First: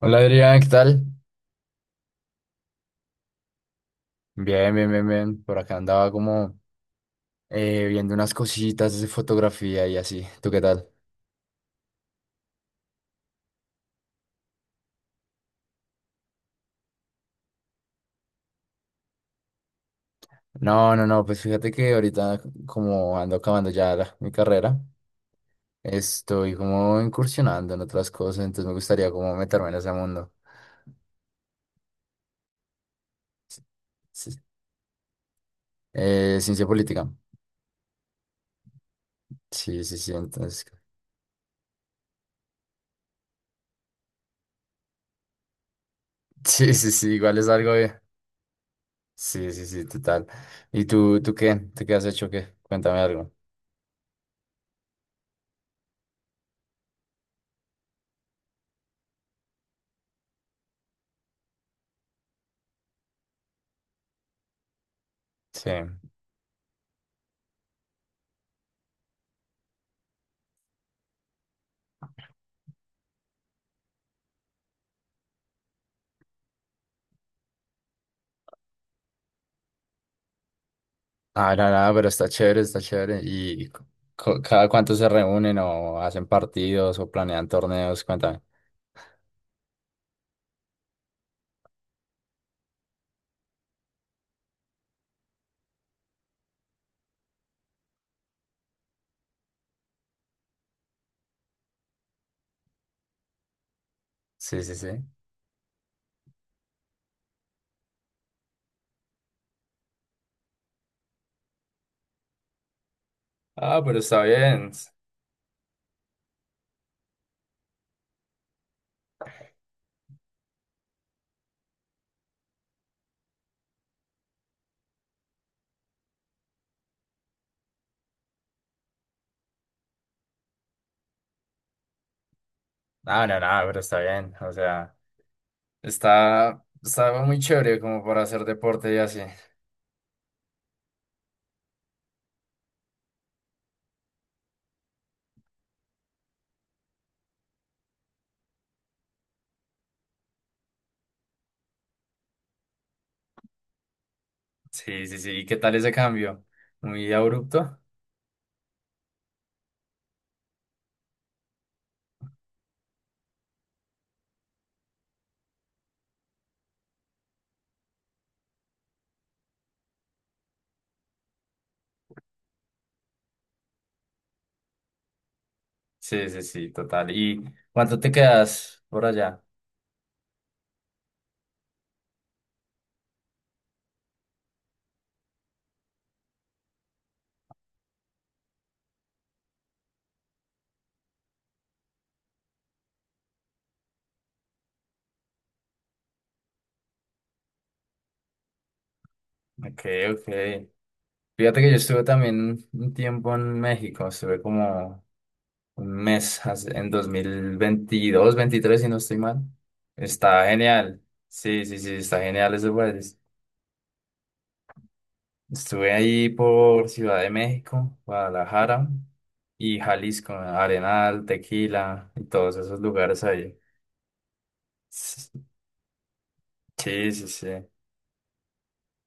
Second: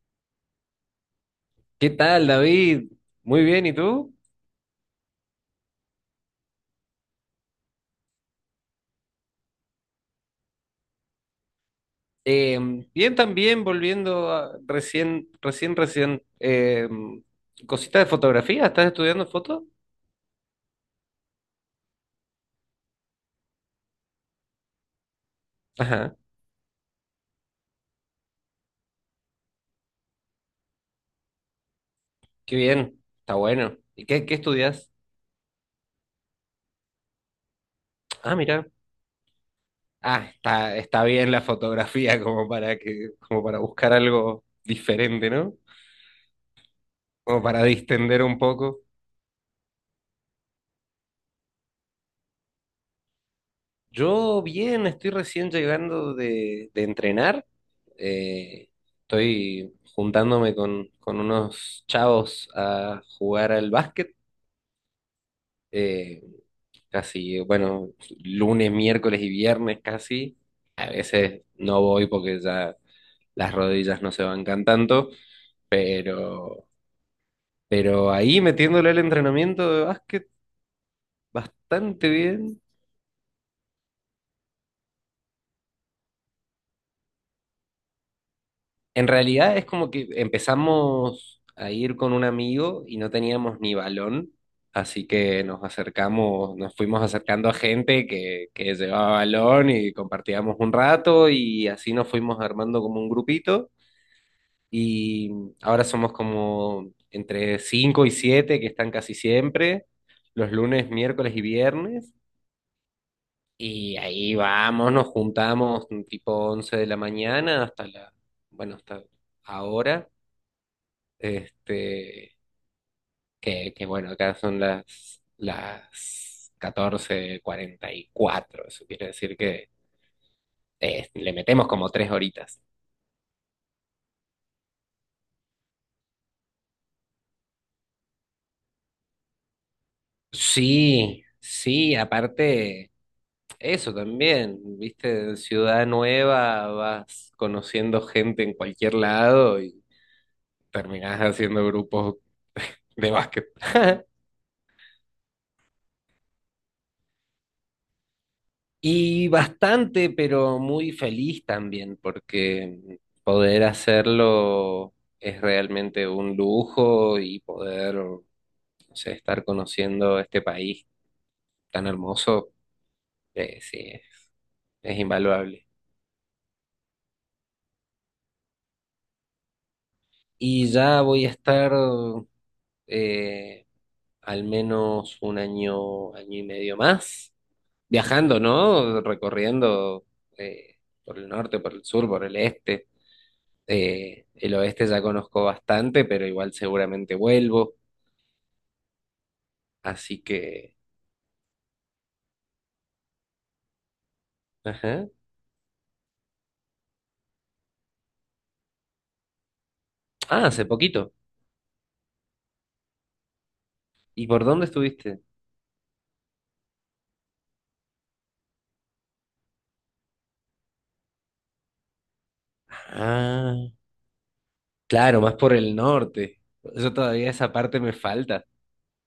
Hola Adrián, ¿qué tal? ¿Qué tal, David? Muy bien, ¿y tú? Bien, bien, bien, bien. Por acá andaba como viendo unas cositas de fotografía y así. ¿Tú qué tal? Eh, bien también, volviendo recién, cosita de fotografía, ¿estás estudiando foto? No, no, no, pues fíjate que ahorita como ando acabando mi carrera, Ajá, estoy como incursionando en otras cosas, entonces me gustaría como meterme en ese mundo. qué bien, está Sí, bueno. ¿Y sí. qué estudias? Ciencia política. Ah, mira. Sí, sí, sí, Ah, entonces. Está bien la fotografía como para como para buscar algo diferente, ¿no? Sí, sí, sí, igual Como es para algo bien. distender un poco. Sí, sí, sí, total. ¿Y tú qué? ¿Tú qué has hecho? ¿Qué? Cuéntame algo. Yo bien, estoy recién llegando de entrenar. Eh, estoy juntándome con unos chavos a jugar al básquet. Sí. eh, casi, bueno, lunes, miércoles y viernes casi. A veces no voy porque ya las rodillas no se bancan tanto, pero, pero ahí metiéndole el entrenamiento de básquet Ah, no, no, pero bastante está bien. chévere, está chévere. ¿Y cada cuánto se reúnen o hacen partidos o planean torneos? Cuéntame. En realidad es como que empezamos a ir con un amigo y no teníamos ni balón, así que nos acercamos, nos fuimos acercando a gente que llevaba balón y compartíamos un rato y así nos fuimos armando como un grupito Sí, sí, sí. y ahora somos como entre 5 y 7 que están casi siempre, los lunes, miércoles y viernes, Ah, y pero está ahí bien. vamos, nos juntamos tipo 11 de la mañana hasta la, bueno, hasta ahora, este, que bueno, acá son las 14:44, eso quiere decir que le metemos como 3 horitas. Ah, no, no, pero está bien. O sea, está, está muy chévere como para hacer deporte y así. Sí, sí, aparte, eso también, viste, ciudad nueva, vas conociendo gente en cualquier lado y terminás haciendo grupos de básquet. Sí, sí, sí. ¿Y qué tal ese cambio? ¿Muy abrupto? Y bastante, pero muy feliz también, porque poder hacerlo es realmente un lujo y poder, no sé, estar conociendo este país tan hermoso, sí, es invaluable. Sí, sí, sí, total. ¿Y cuánto te quedas por allá? Y ya voy a estar, eh, al menos un año, año y medio más, viajando, ¿no? Recorriendo eh, por el norte, por el sur, por el este. El oeste ya conozco bastante, pero igual seguramente vuelvo. Ok, Así ok. que... Fíjate que yo estuve también un tiempo en México, estuve como Ajá. un mes en 2022 2023 si no estoy mal. Ah, Está hace genial. poquito. Sí, sí, sí, está genial ese país. ¿Y por dónde estuviste? Estuve ahí por Ciudad de México, Guadalajara y Jalisco, Arenal, Tequila y todos esos lugares Ah, ahí. claro, S- más por el norte. Yo Sí, sí, todavía sí. esa parte me falta.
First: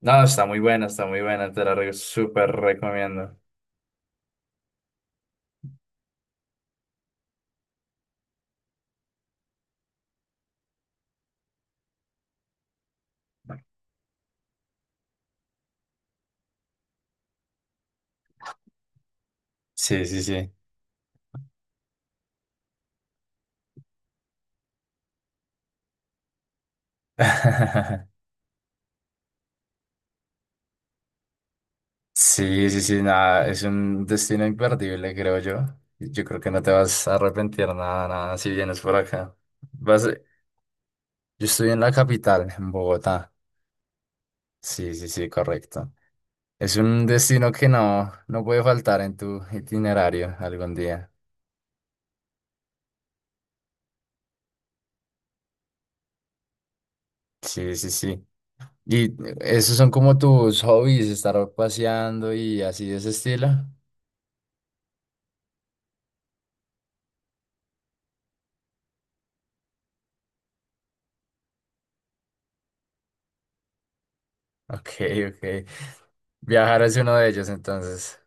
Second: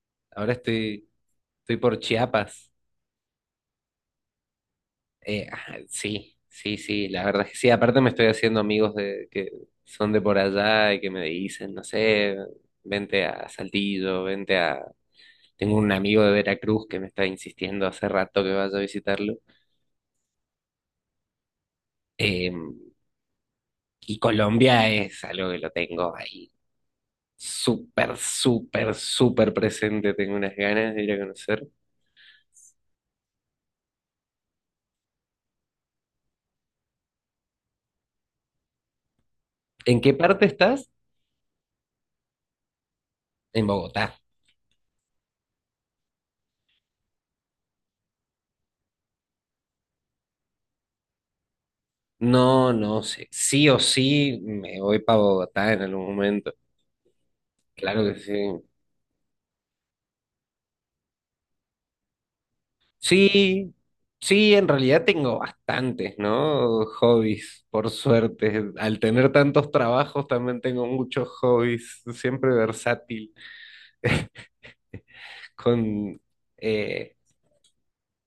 No, está Ahora muy buena, está estoy, muy buena, te la estoy re- por súper Chiapas. recomiendo. Ah, sí, sí, sí, la verdad es que sí. Aparte me estoy haciendo amigos de que son de por allá y que me dicen, no sé, vente a Saltillo, vente a... Tengo un amigo de Veracruz que me está insistiendo hace rato que vaya a visitarlo. Sí, sí, sí. Eh, y Colombia es algo que lo tengo ahí súper, súper, súper presente. Tengo unas ganas de ir a conocer. Sí, sí, sí, nada, es un destino imperdible, creo yo. Yo creo que no te vas a arrepentir nada, nada, si vienes por acá. ¿En Vas, yo qué parte estás? estoy en la capital, en Bogotá. En Bogotá. Sí, sí, sí, correcto. Es un destino que no, no puede faltar en tu itinerario algún día. No, no sé. Sí o sí me voy para Bogotá en algún momento. Sí, sí, Claro que sí. sí. ¿Y esos son como tus hobbies, estar paseando y así de ese estilo? Sí, sí, en realidad tengo bastantes, ¿no? Hobbies, por suerte. Al tener tantos trabajos también tengo muchos hobbies, siempre versátil, Ok, ok. con Viajar es uno eh, de ellos, entonces.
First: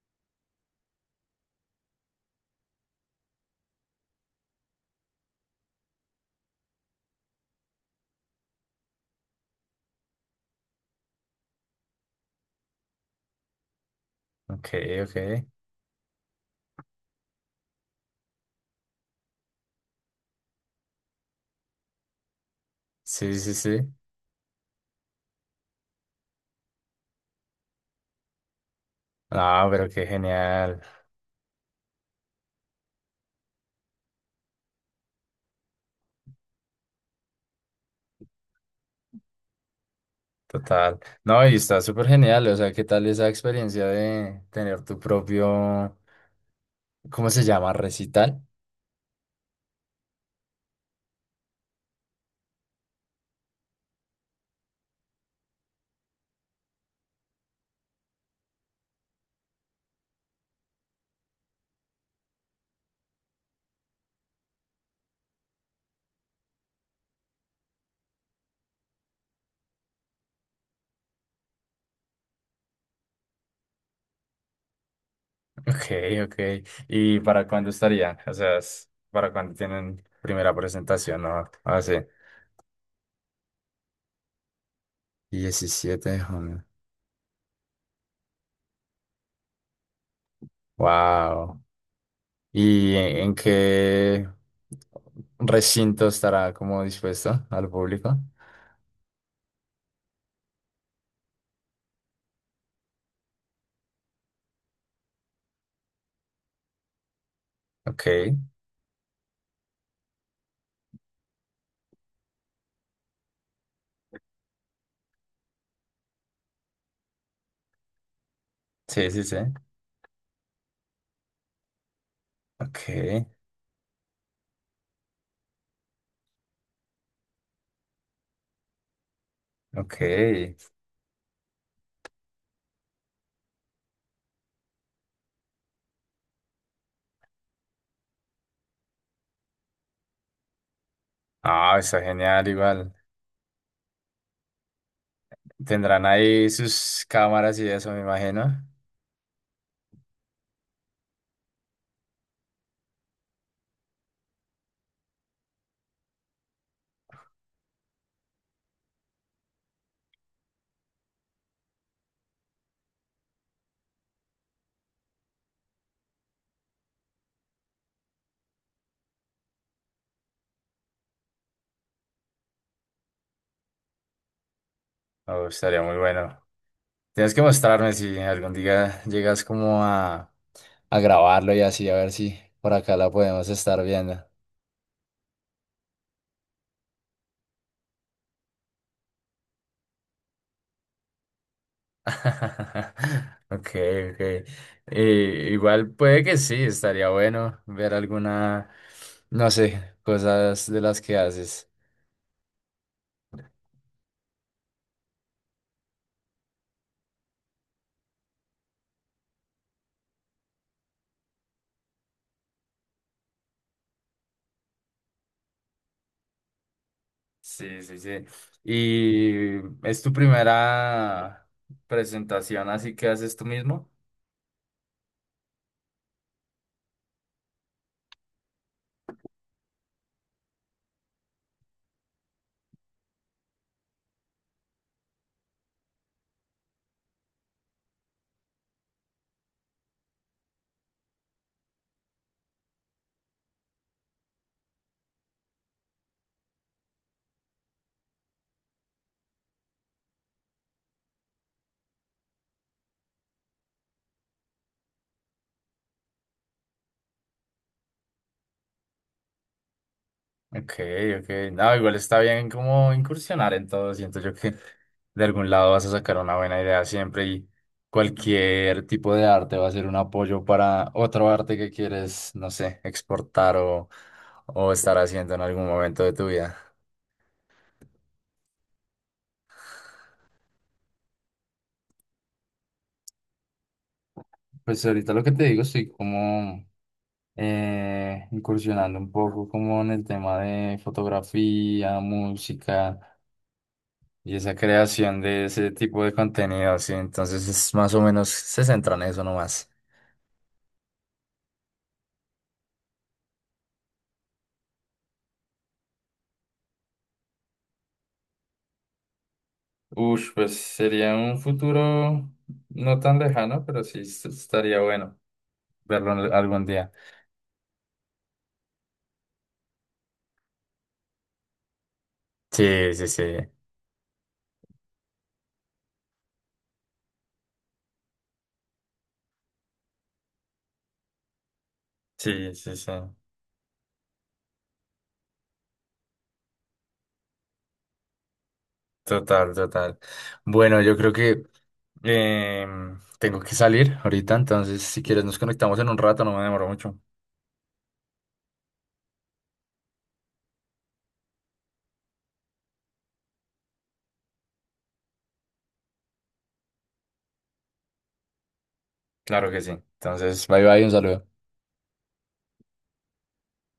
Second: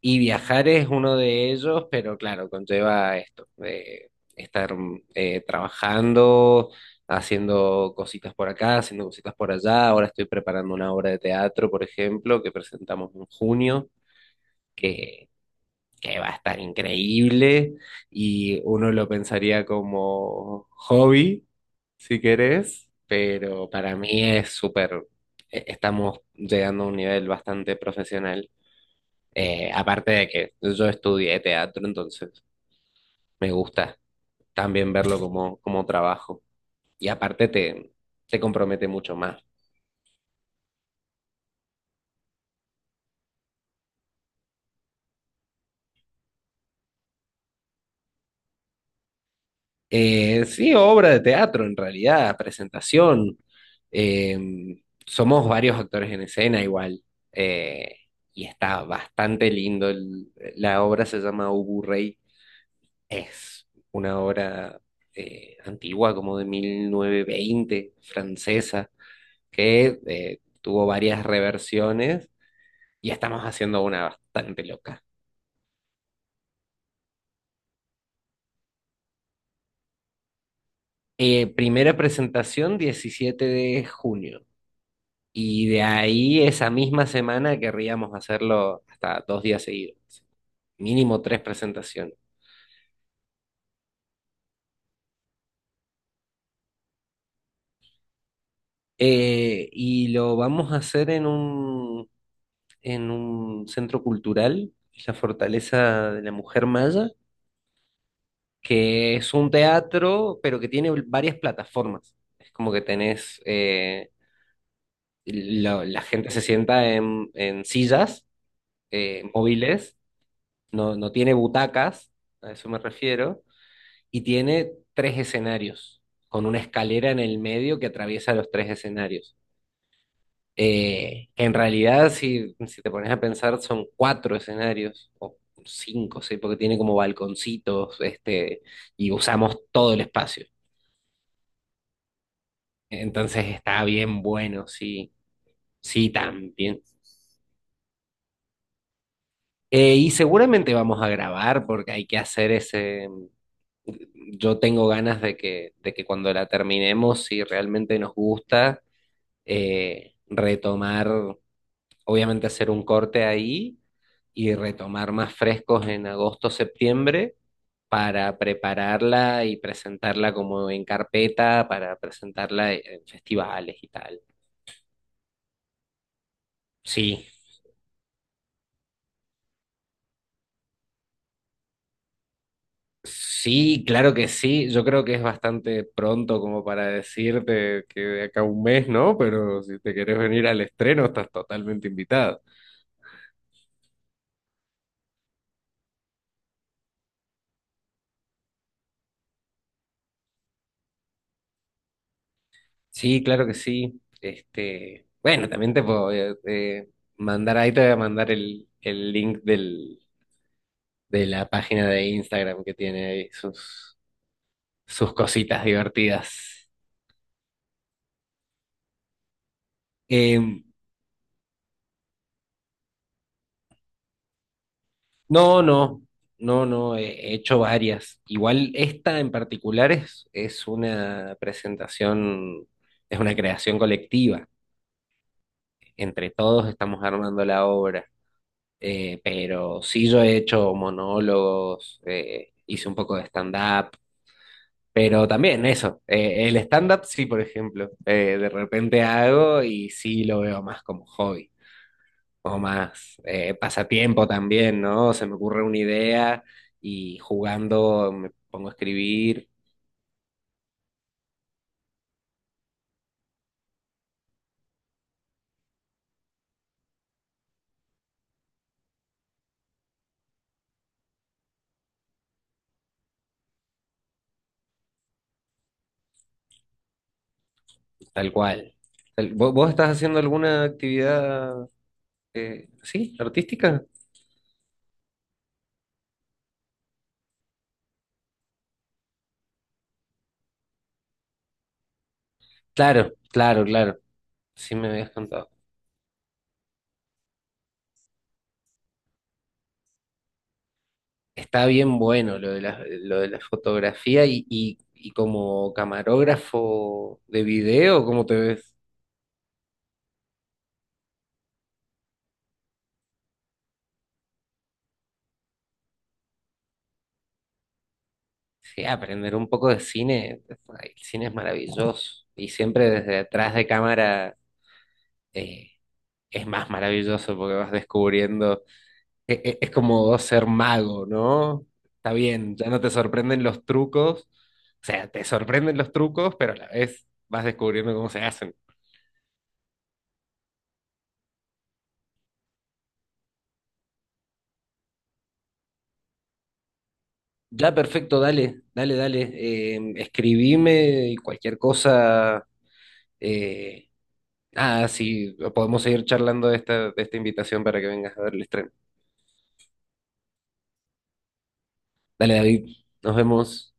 y viajar es uno de ellos, pero claro, conlleva esto, de estar trabajando, haciendo cositas por acá, haciendo cositas por allá. Ahora estoy preparando una obra de teatro, por ejemplo, que presentamos en junio, Ok, ok. que, que va a estar increíble, y uno lo pensaría como hobby, si querés, Sí, sí, pero sí. para mí es súper, estamos llegando a un nivel bastante profesional. Ah, Eh, pero qué aparte de que genial, yo estudié teatro, entonces me gusta también verlo como, como trabajo. Y aparte te compromete mucho más. total. No, y está súper genial, o sea, ¿qué tal esa experiencia de tener tu propio, ¿cómo se llama? Recital. Sí, obra de teatro en realidad, presentación. Eh, somos varios actores en escena igual. eh, y está bastante lindo. La obra se llama Ubu Rey. Es una obra antigua, como de 1920, francesa, que tuvo varias reversiones y estamos haciendo una bastante loca. Ok, ok. ¿Y para cuándo estarían? O sea, ¿para cuándo tienen primera presentación? Eh, No, ah, sí. primera presentación, 17 de junio, y de Diecisiete, de ahí junio. esa misma semana querríamos hacerlo hasta 2 días seguidos, mínimo tres Wow. presentaciones. ¿Y en qué recinto estará como dispuesto al público? Y lo vamos a hacer en un centro cultural, la Fortaleza de la Mujer Maya, Ok, que es un teatro, pero que tiene varias plataformas. Es como que tenés, la gente se sienta en sillas sí, sí, sí. móviles, no, no tiene butacas, a eso Ok, me refiero, y tiene tres escenarios, con una escalera en el medio que atraviesa los tres escenarios. ok. En realidad, si te pones a pensar, son cuatro escenarios, o cinco, sí, porque tiene como balconcitos, este, y usamos todo el espacio. Ah, está genial, igual. Entonces está bien bueno, sí, Tendrán sí, ahí también. sus cámaras y eso, me imagino. Y seguramente vamos a grabar porque hay que hacer ese... Yo tengo ganas de de que cuando la terminemos, si realmente nos gusta, retomar, obviamente hacer un corte ahí y retomar más frescos en agosto, septiembre, para prepararla y presentarla como en carpeta, para presentarla en festivales y tal. Oh, estaría muy bueno. Sí, Tienes que mostrarme si algún día llegas como a grabarlo y así, a ver si por acá la podemos estar sí, claro viendo. que sí. Yo creo que es bastante pronto como para decirte que de acá a un mes, ¿no? Pero si te querés venir al estreno, estás totalmente invitada. Ok, ok. Y igual puede que sí, estaría bueno ver alguna, no sé, cosas de las que haces. Sí, claro que sí. Este, bueno, también te puedo, mandar ahí, te voy a mandar el link de la página de Instagram que tiene ahí sus, cositas divertidas. Sí, sí, sí. ¿Y es tu Em, primera presentación, así que haces tú mismo? No, no, no, no, he hecho varias. Igual esta en particular es una presentación, es una creación colectiva. Entre todos estamos armando la obra. Pero sí yo he hecho monólogos, hice un poco de stand-up, pero también eso, el stand-up sí, por ejemplo, de repente hago y sí lo veo más como hobby, o más pasatiempo también, ¿no? Se me ocurre una idea y jugando me pongo a escribir, Ok, ok. No, igual está bien como incursionar en todo. Siento yo que de algún lado vas a sacar una buena idea siempre y cualquier tipo de arte va a ser un apoyo para otro arte que quieres, no sé, exportar o estar haciendo en algún momento de tu vida. tal cual. ¿Vos estás haciendo alguna actividad, sí, artística? Pues ahorita lo que te digo, estoy como incursionando un poco como en el tema de fotografía, música Claro, claro, claro, y esa sí me habías creación de contado. ese tipo de contenido, sí. Entonces es más o menos se centra en eso nomás. Está bien bueno lo de lo de la fotografía y como camarógrafo de video, ¿cómo te ves? Ush, pues sería un futuro no tan lejano, pero sí estaría bueno verlo algún día. Sí, aprender un poco de cine, ay, el cine es maravilloso y siempre Sí, sí, desde sí. atrás de cámara. eh, es más maravilloso porque vas descubriendo, es, como ser mago, ¿no? Está Sí, bien, ya sí, no te sí. sorprenden los trucos, o sea, te sorprenden los trucos, pero a la vez vas descubriendo cómo se hacen. Total, total. Bueno, yo creo que tengo que salir ahorita, entonces si quieres nos conectamos en un rato, no me demoro mucho. Ya, perfecto, dale, dale, dale, escribime y cualquier cosa, eh, nada, sí, podemos seguir charlando de de esta invitación para que vengas a ver el estreno. Claro que sí. Entonces, bye bye, un saludo. Dale, David, nos vemos.